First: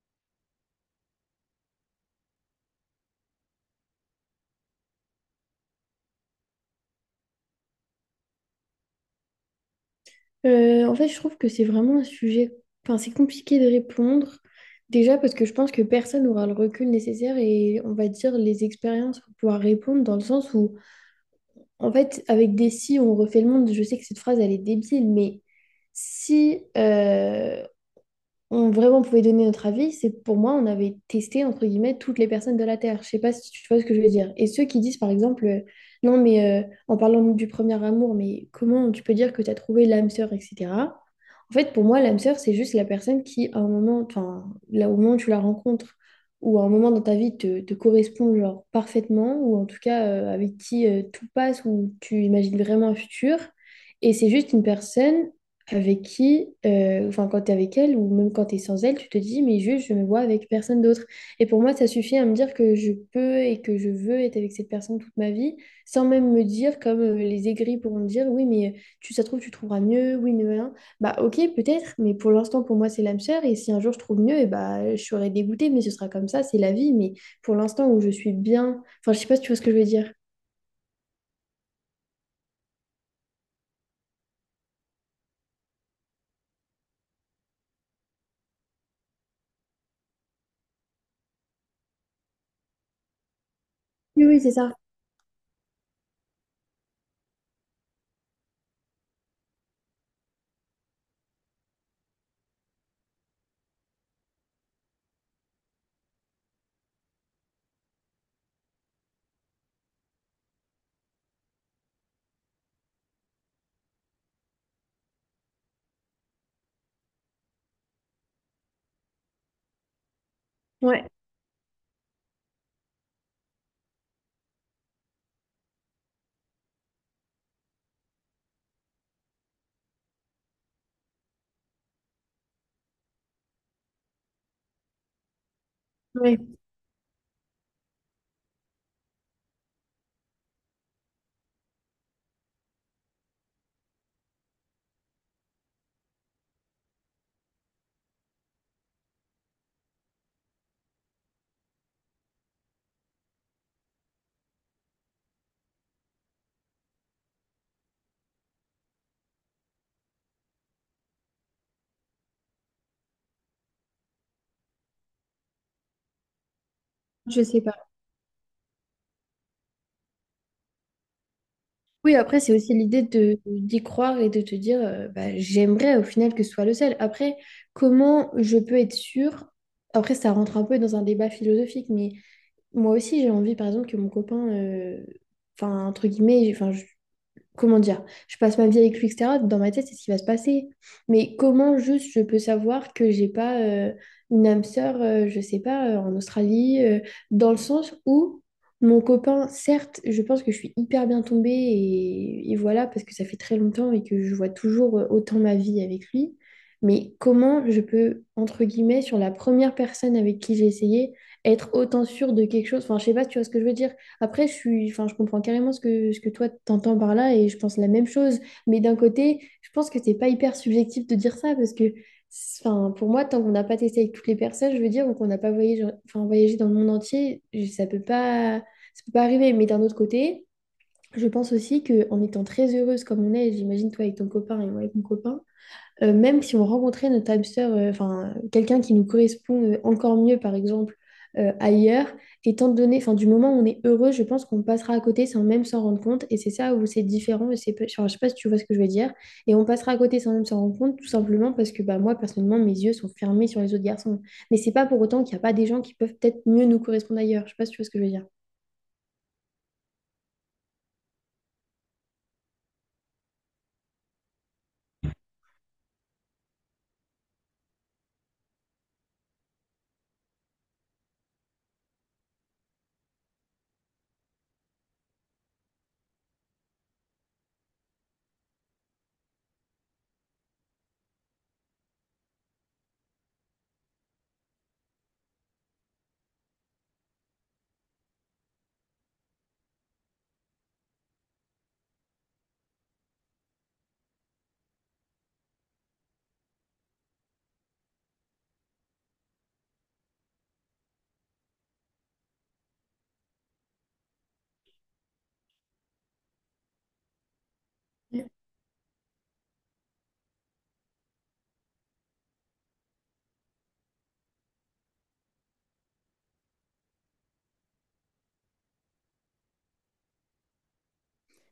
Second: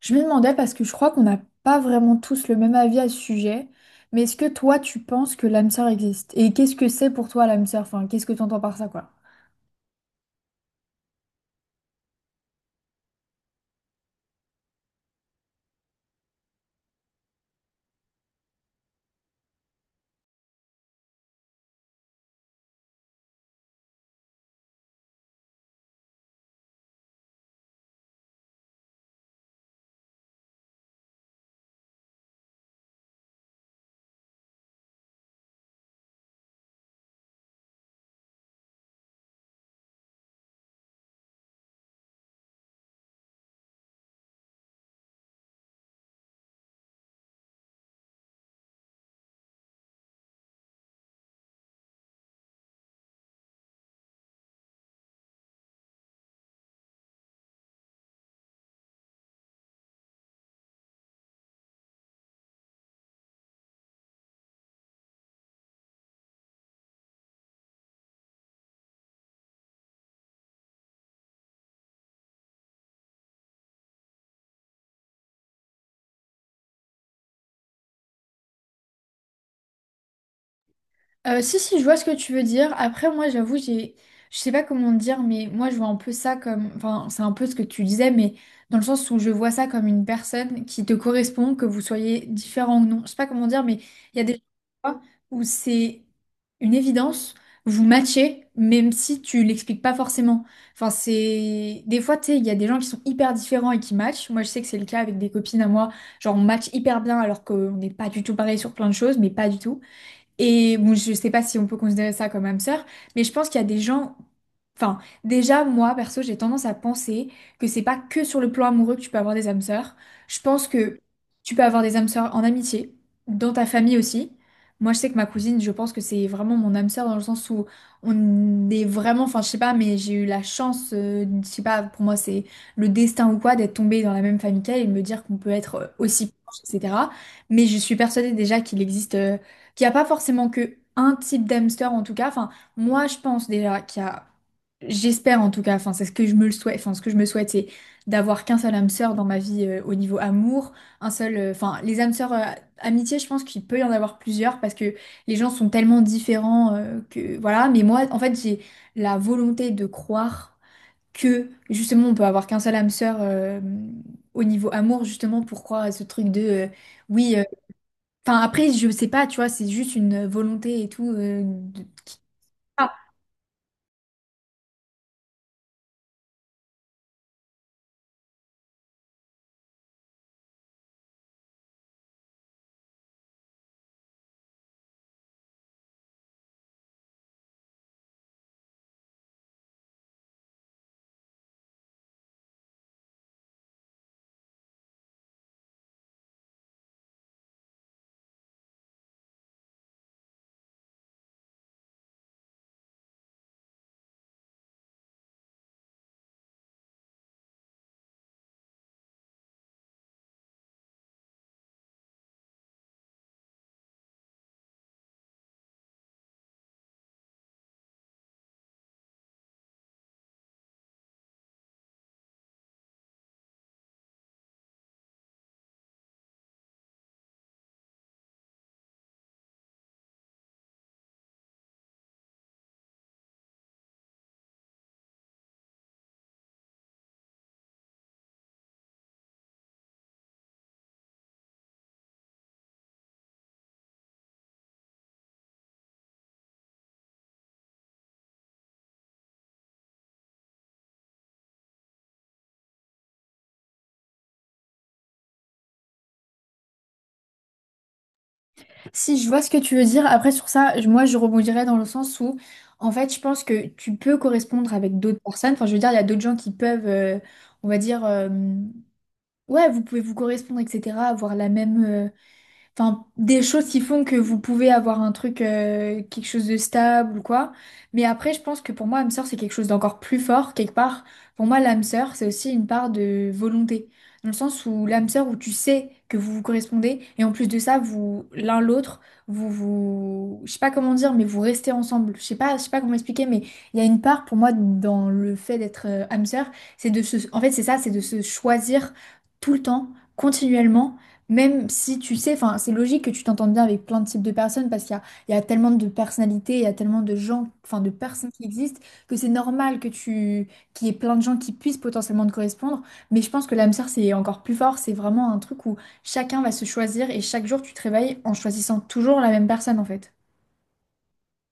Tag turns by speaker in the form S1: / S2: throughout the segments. S1: Je me demandais parce que je crois qu'on n'a pas vraiment tous le même avis à ce sujet, mais est-ce que toi tu penses que l'âme sœur existe? Et qu'est-ce que c'est pour toi l'âme sœur? Enfin, qu'est-ce que tu entends par ça, quoi?
S2: Je trouve que c'est vraiment un sujet, enfin, c'est compliqué de répondre. Déjà parce que je pense que personne n'aura le recul nécessaire et on va dire les expériences pour pouvoir répondre dans le sens où, en fait, avec des si, on refait le monde. Je sais que cette phrase, elle est débile, mais si, on vraiment pouvait donner notre avis, c'est pour moi, on avait testé, entre guillemets, toutes les personnes de la Terre. Je sais pas si tu vois ce que je veux dire. Et ceux qui disent, par exemple, non, mais en parlant du premier amour, mais comment tu peux dire que tu as trouvé l'âme sœur, etc. En fait, pour moi, l'âme sœur, c'est juste la personne qui, à un moment, enfin, là, au moment où tu la rencontres, ou à un moment dans ta vie, te correspond, genre, parfaitement, ou en tout cas, avec qui tout passe, ou tu imagines vraiment un futur. Et c'est juste une personne avec qui, enfin quand tu es avec elle ou même quand tu es sans elle, tu te dis, mais juste, je me vois avec personne d'autre. Et pour moi, ça suffit à me dire que je peux et que je veux être avec cette personne toute ma vie, sans même me dire, comme les aigris pourront me dire, oui, mais tu, ça se trouve, tu trouveras mieux, oui, mais rien. Bah ok, peut-être, mais pour l'instant, pour moi, c'est l'âme sœur, et si un jour je trouve mieux, et bah je serai dégoûtée, mais ce sera comme ça, c'est la vie, mais pour l'instant où je suis bien, enfin, je sais pas si tu vois ce que je veux dire.
S1: Si, si, je vois ce que tu veux dire. Après, moi, j'avoue, je sais pas comment dire, mais moi, je vois un peu ça comme, enfin, c'est un peu ce que tu disais, mais dans le sens où je vois ça comme une personne qui te correspond, que vous soyez différent ou non. Je sais pas comment dire, mais il y a
S2: Oui, oui,
S1: des
S2: c'est ça.
S1: fois où c'est une évidence, vous matchez, même si tu l'expliques pas forcément. Enfin, c'est, des fois, tu sais, il y a des gens qui sont hyper différents et qui matchent. Moi, je sais que c'est le cas avec des copines à moi, genre, on match hyper bien alors qu'on n'est pas du tout pareil sur plein de choses, mais pas du tout. Et bon, je sais pas si on peut considérer ça comme âme sœur, mais je pense qu'il y a des gens. Enfin, déjà, moi, perso, j'ai tendance à penser que c'est pas que sur le plan amoureux que tu peux avoir des âmes sœurs. Je pense que
S2: Ouais,
S1: tu peux avoir des âmes sœurs en amitié, dans ta famille aussi. Moi, je sais que ma cousine, je pense que c'est vraiment mon âme sœur dans le sens où on est vraiment. Enfin, je sais pas, mais j'ai eu la chance, je sais pas, pour moi, c'est le destin ou quoi, d'être tombée dans la même famille qu'elle et de me dire qu'on peut être aussi
S2: ouais,
S1: proche, etc. Mais je suis persuadée déjà qu'il existe. Qu'il n'y a pas forcément que un type d'hamster en tout cas. Enfin, moi je pense déjà qu'il y j'espère en tout cas, enfin c'est ce que je me le souhaite, enfin ce que je me souhaite c'est d'avoir qu'un seul hamster dans ma vie au niveau amour, un seul, enfin les hamsters amitié je pense qu'il peut y en avoir plusieurs parce que les gens sont tellement différents que voilà. Mais moi en fait j'ai la volonté de croire que justement on peut avoir qu'un seul hamster au niveau amour justement pour croire à ce truc de oui.
S2: je sais pas.
S1: Enfin, après, je sais pas, tu vois, c'est juste une volonté et tout.
S2: Oui, après, c'est aussi
S1: Ah,
S2: l'idée de d'y croire et de te dire, bah, j'aimerais au final que ce soit le seul. Après, comment je peux être sûre? Après, ça rentre un peu dans un débat philosophique, mais moi aussi, j'ai envie, par exemple, que mon copain, enfin, entre guillemets, comment dire, je passe ma vie avec lui, etc. Dans ma tête, c'est ce qui va se passer. Mais comment juste je peux savoir que j'ai pas une âme sœur, je sais pas, en Australie, dans le sens où mon copain, certes, je pense que je suis hyper bien tombée et voilà, parce que ça fait très longtemps et que je vois toujours autant ma vie avec lui. Mais comment je peux, entre guillemets, sur la première personne avec qui j'ai essayé, être autant sûre de quelque chose? Enfin, je sais pas, tu vois ce que je veux dire. Après, je suis, enfin, je comprends carrément ce que toi t'entends par là et je pense la même chose. Mais d'un côté, je pense que c'est pas hyper subjectif de dire ça parce que, enfin, pour moi, tant qu'on n'a pas testé avec toutes les personnes, je veux dire, ou qu'on n'a pas voyagé, enfin, voyagé dans le monde entier, ça peut pas arriver. Mais d'un autre côté, je pense aussi que en étant très heureuse comme on est, j'imagine toi avec ton copain et moi avec mon copain, même si on rencontrait notre âme sœur, enfin quelqu'un qui nous correspond encore mieux, par exemple, ailleurs, étant donné, enfin du moment où on est heureux, je pense qu'on passera à côté sans même s'en rendre compte. Et c'est ça où c'est différent. Enfin, je sais pas si tu vois ce que je veux dire. Et on passera à côté sans même s'en rendre compte, tout simplement parce que bah, moi, personnellement, mes yeux sont fermés sur les autres garçons. Mais c'est pas pour autant qu'il n'y a pas des gens qui peuvent peut-être mieux nous correspondre ailleurs. Je sais pas si tu vois ce que je veux dire.
S1: si, je vois ce que tu veux dire. Après, sur ça, je- moi, je rebondirais dans le sens où, en fait, je pense que tu peux correspondre avec d'autres personnes. Enfin, je veux dire, il y a d'autres gens qui peuvent, on va dire, ouais, vous pouvez vous correspondre, etc., avoir la même, enfin, des choses qui font que vous pouvez avoir un truc, quelque chose de stable ou quoi. Mais après, je pense que pour moi, âme sœur, c'est quelque chose d'encore plus fort, quelque part. Pour moi, l'âme sœur, c'est aussi une part de volonté. Dans le sens où l'âme sœur, où tu sais que vous vous correspondez, et en plus de ça, vous, l'un l'autre, vous, je sais pas comment dire, mais vous restez ensemble. Je sais pas comment expliquer, mais il y a une part pour moi dans le fait d'être âme sœur, c'est de se, en fait, c'est ça, c'est de se choisir tout le temps, continuellement même si tu sais, enfin, c'est logique que tu t'entendes bien avec plein de types de personnes parce qu'il y il y a tellement de personnalités, il y a tellement de gens, enfin, de personnes qui existent que c'est normal que qu'il y ait plein de gens qui puissent potentiellement te correspondre. Mais je pense que l'âme sœur, c'est encore plus fort. C'est vraiment un truc où chacun va se choisir et chaque jour, tu te réveilles en choisissant toujours la même personne, en fait.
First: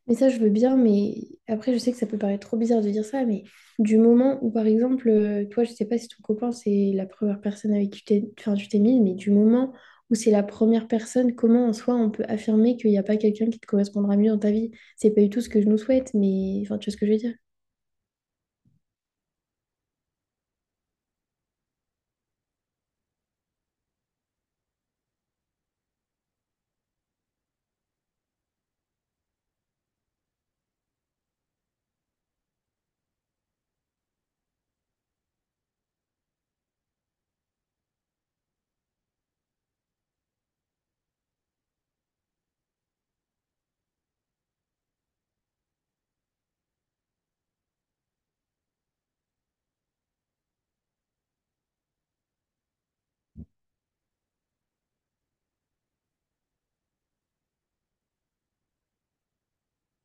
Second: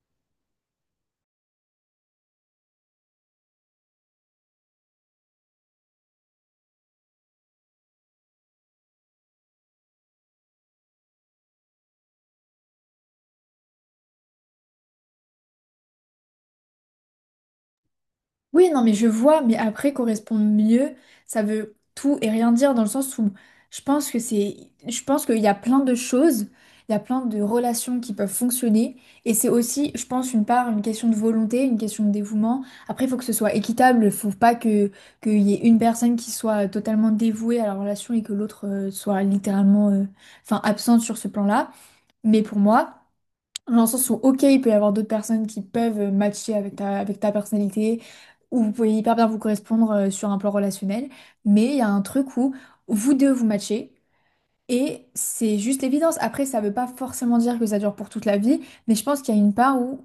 S2: Mais ça, je veux bien, mais après, je sais que ça peut paraître trop bizarre de dire ça, mais du moment où, par exemple, toi, je sais pas si ton copain, c'est la première personne avec qui tu t'es mise, mais du moment où c'est la première personne, comment en soi on peut affirmer qu'il n'y a pas quelqu'un qui te correspondra mieux dans ta vie? C'est pas du tout ce que je nous souhaite, mais enfin, tu vois ce que je veux dire.
S1: Oui, non, mais je vois, mais après, correspondre mieux, ça veut tout et rien dire dans le sens où je pense que je pense qu'il y a plein de choses, il y a plein de relations qui peuvent fonctionner et c'est aussi, je pense, une part, une question de volonté, une question de dévouement. Après, il faut que ce soit équitable, il faut pas que qu'il y ait une personne qui soit totalement dévouée à la relation et que l'autre soit littéralement, enfin, absente sur ce plan-là. Mais pour moi. Dans le sens où, ok, il peut y avoir d'autres personnes qui peuvent matcher avec avec ta personnalité, ou vous pouvez hyper bien vous correspondre sur un plan relationnel, mais il y a un truc où vous deux vous matchez, et c'est juste l'évidence. Après, ça veut pas forcément dire que ça dure pour toute la vie, mais je pense qu'il y a une part où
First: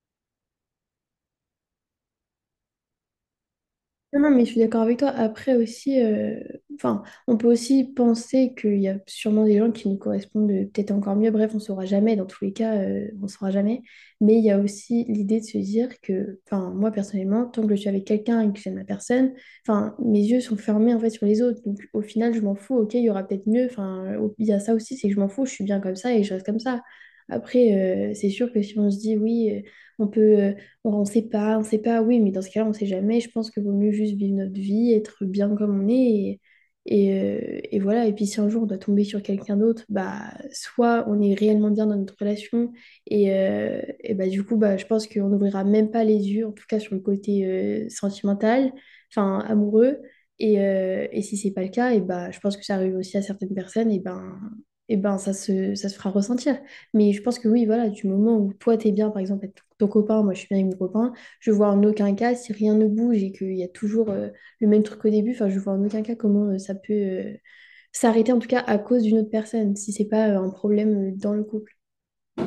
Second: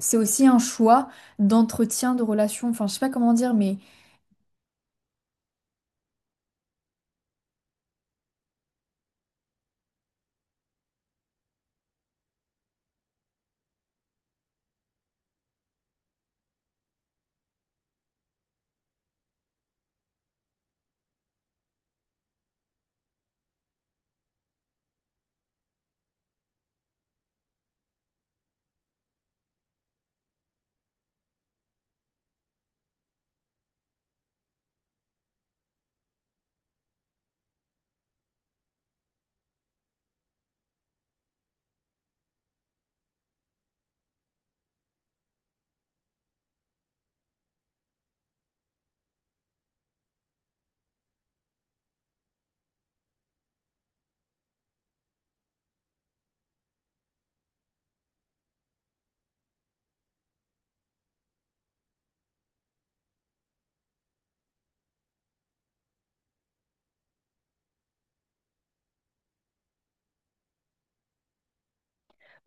S1: c'est aussi un choix d'entretien de relation, enfin, je sais pas comment dire, mais
S2: Non, non, mais je suis d'accord avec toi. Après aussi, enfin, on peut aussi penser qu'il y a sûrement des gens qui nous correspondent peut-être encore mieux. Bref, on saura jamais. Dans tous les cas, on saura jamais. Mais il y a aussi l'idée de se dire que, enfin, moi personnellement, tant que je suis avec quelqu'un et que j'aime la personne, enfin, mes yeux sont fermés en fait sur les autres. Donc au final, je m'en fous. Ok, il y aura peut-être mieux. Il y a ça aussi, c'est que je m'en fous. Je suis bien comme ça et je reste comme ça. Après, c'est sûr que si on se dit oui, on peut. Bon, on sait pas, oui, mais dans ce cas-là, on sait jamais. Je pense qu'il vaut mieux juste vivre notre vie, être bien comme on est. Et voilà. Et puis si un jour on doit tomber sur quelqu'un d'autre, bah soit on est réellement bien dans notre relation. Et bah du coup, bah, je pense qu'on n'ouvrira même pas les yeux, en tout cas sur le côté sentimental, enfin amoureux. Et si c'est pas le cas, et bah je pense que ça arrive aussi à certaines personnes, et ben ça se fera ressentir. Mais je pense que oui, voilà, du moment où toi t'es bien, par exemple, avec ton copain, moi je suis bien avec mon copain, je vois en aucun cas si rien ne bouge et qu'il y a toujours le même truc qu'au début, enfin je vois en aucun cas comment ça peut s'arrêter en tout cas à cause d'une autre personne, si c'est pas un problème dans le couple.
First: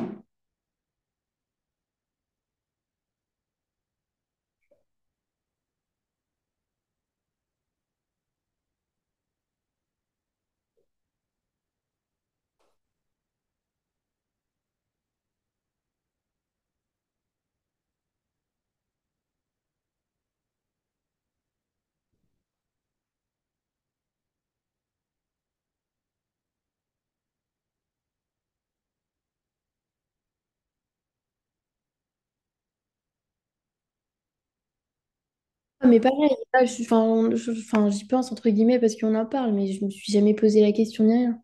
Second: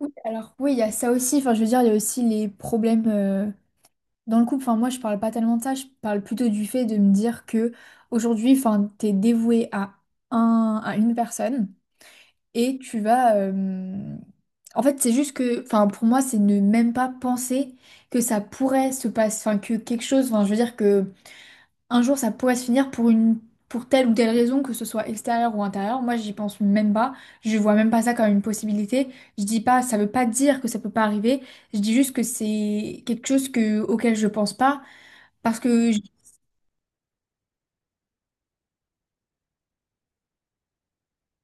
S1: oui, alors oui, il y a ça aussi, enfin, je veux dire, il y a aussi les problèmes. Dans le couple, enfin moi je parle pas tellement de ça, je parle plutôt du fait de me dire que aujourd'hui, enfin t'es dévoué à un, à une personne et tu vas, en fait c'est juste que, enfin pour moi c'est ne même pas penser que ça pourrait se passer, enfin que quelque chose, enfin je veux dire que un jour ça pourrait se finir pour une, pour telle ou telle raison, que ce soit extérieure ou intérieure. Moi j'y pense même pas, je vois même pas ça comme une possibilité. Je dis pas, ça veut pas dire que ça peut pas arriver. Je dis juste que c'est quelque chose que auquel je pense pas parce
S2: Ah,
S1: que je-
S2: mais pareil, là, je suis- enfin, on- je- enfin, j'y pense entre guillemets parce qu'on en parle, mais je me suis jamais posé la question ni rien.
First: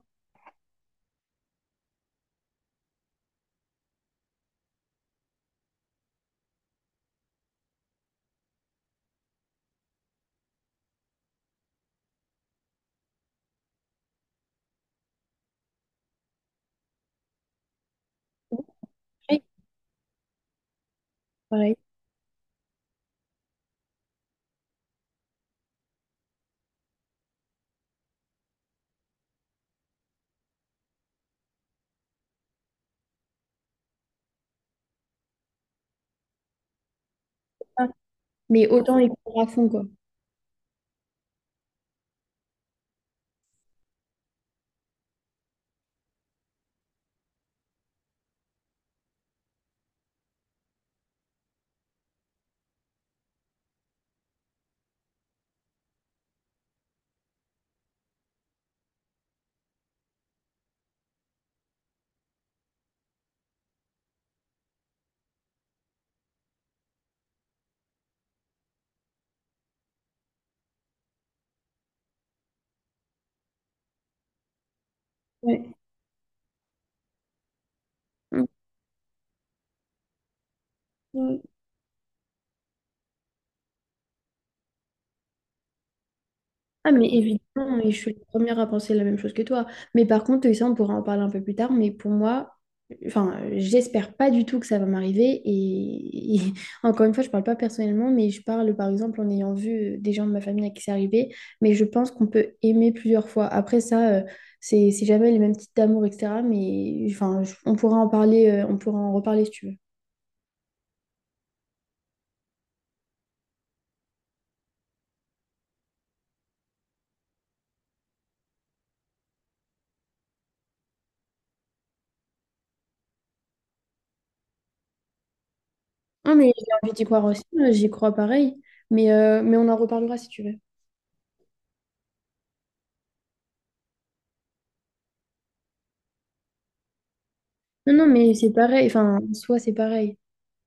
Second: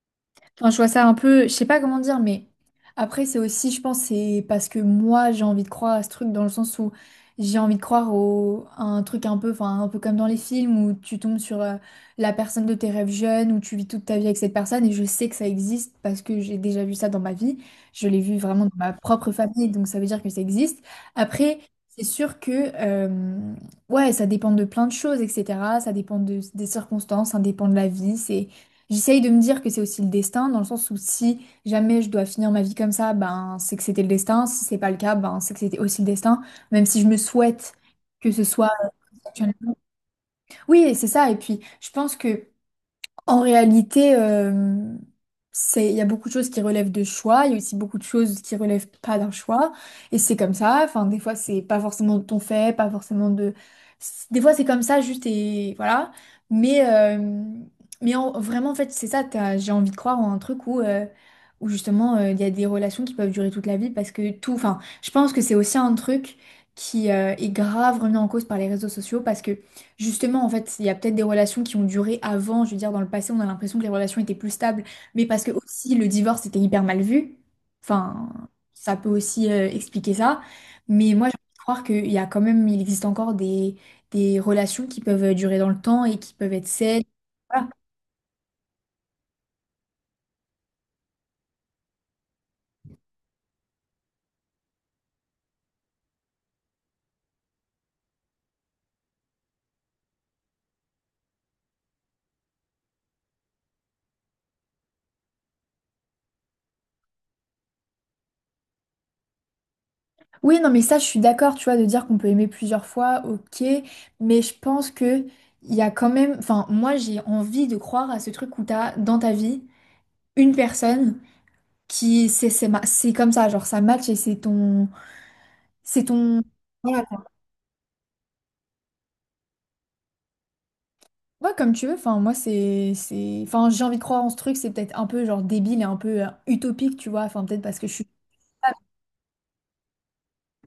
S1: enfin, je vois ça un peu, je sais pas comment dire, mais après, c'est aussi, je pense, c'est parce que moi, j'ai envie de croire à ce truc dans le sens où j'ai envie de croire à un truc un peu, enfin, un peu comme dans les films où tu tombes sur la personne de tes rêves jeunes, où tu vis toute ta vie avec cette personne, et je sais que ça existe parce que j'ai déjà vu ça dans ma vie. Je l'ai vu vraiment dans ma propre
S2: Oui,
S1: famille, donc ça veut dire que ça existe. Après,
S2: pareil.
S1: c'est sûr que, ouais, ça dépend de plein de choses, etc. Ça dépend de- des circonstances, ça dépend de la vie, c'est. J'essaye de me dire que c'est aussi le destin, dans le sens où si jamais je dois finir ma vie comme ça, ben c'est que c'était le destin. Si c'est pas le cas, ben c'est que c'était aussi le destin. Même si je me souhaite
S2: Ah,
S1: que ce
S2: mais
S1: soit.
S2: autant les prendre à fond, quoi.
S1: Oui, et c'est ça. Et puis je pense que en réalité, c'est, il y a beaucoup de choses qui relèvent de choix, il y a aussi beaucoup de choses qui relèvent pas d'un choix, et c'est comme ça. Enfin, des fois, c'est pas forcément de ton fait, pas forcément de. Des fois, c'est comme ça, juste et voilà. Mais, euh, mais vraiment, en fait, c'est ça. T'as- J'ai envie de croire en un truc où, où justement, il y a des relations qui peuvent durer toute la vie parce que tout. Enfin, je pense que c'est aussi un truc qui est grave remis en cause par les réseaux sociaux parce que justement, en fait, il y a peut-être des relations qui ont duré avant. Je veux dire, dans le passé, on a l'impression que les relations étaient plus stables, mais parce que
S2: Ouais.
S1: aussi le divorce était hyper mal vu. Enfin, ça peut aussi expliquer ça. Mais moi, j'ai
S2: Mm.
S1: envie de croire qu'il y a quand même, il existe encore des relations qui peuvent durer dans le temps et qui peuvent être
S2: Ah,
S1: saines.
S2: mais
S1: Voilà.
S2: évidemment, et je suis la première à penser la même chose que toi. Mais par contre, et ça, on pourra en parler un peu plus tard, mais pour moi, enfin, j'espère pas du tout que ça va m'arriver. Encore une fois, je parle pas personnellement, mais je parle par exemple en ayant vu des gens de ma famille à qui c'est arrivé. Mais je pense qu'on peut aimer plusieurs fois. Après ça, c'est jamais les mêmes types d'amour, etc. Mais enfin, on pourra en parler, on pourra en reparler si tu veux.
S1: Oui, non, mais ça, je suis d'accord, tu vois, de dire qu'on peut aimer plusieurs fois, ok, mais je pense que il y a quand même, enfin, moi, j'ai envie de croire à ce truc où t'as dans ta vie une personne. Qui c'est ma- c'est comme ça genre ça match et c'est
S2: Non,
S1: ton
S2: mais j'ai envie
S1: voilà
S2: d'y croire aussi, j'y crois pareil. Mais on en reparlera si tu veux.
S1: ouais comme tu veux enfin moi c'est enfin j'ai envie de croire en ce truc c'est peut-être un peu genre débile et un peu utopique tu vois enfin peut-être parce que je
S2: Non, non,
S1: suis
S2: mais c'est pareil. Enfin, en soi, c'est pareil.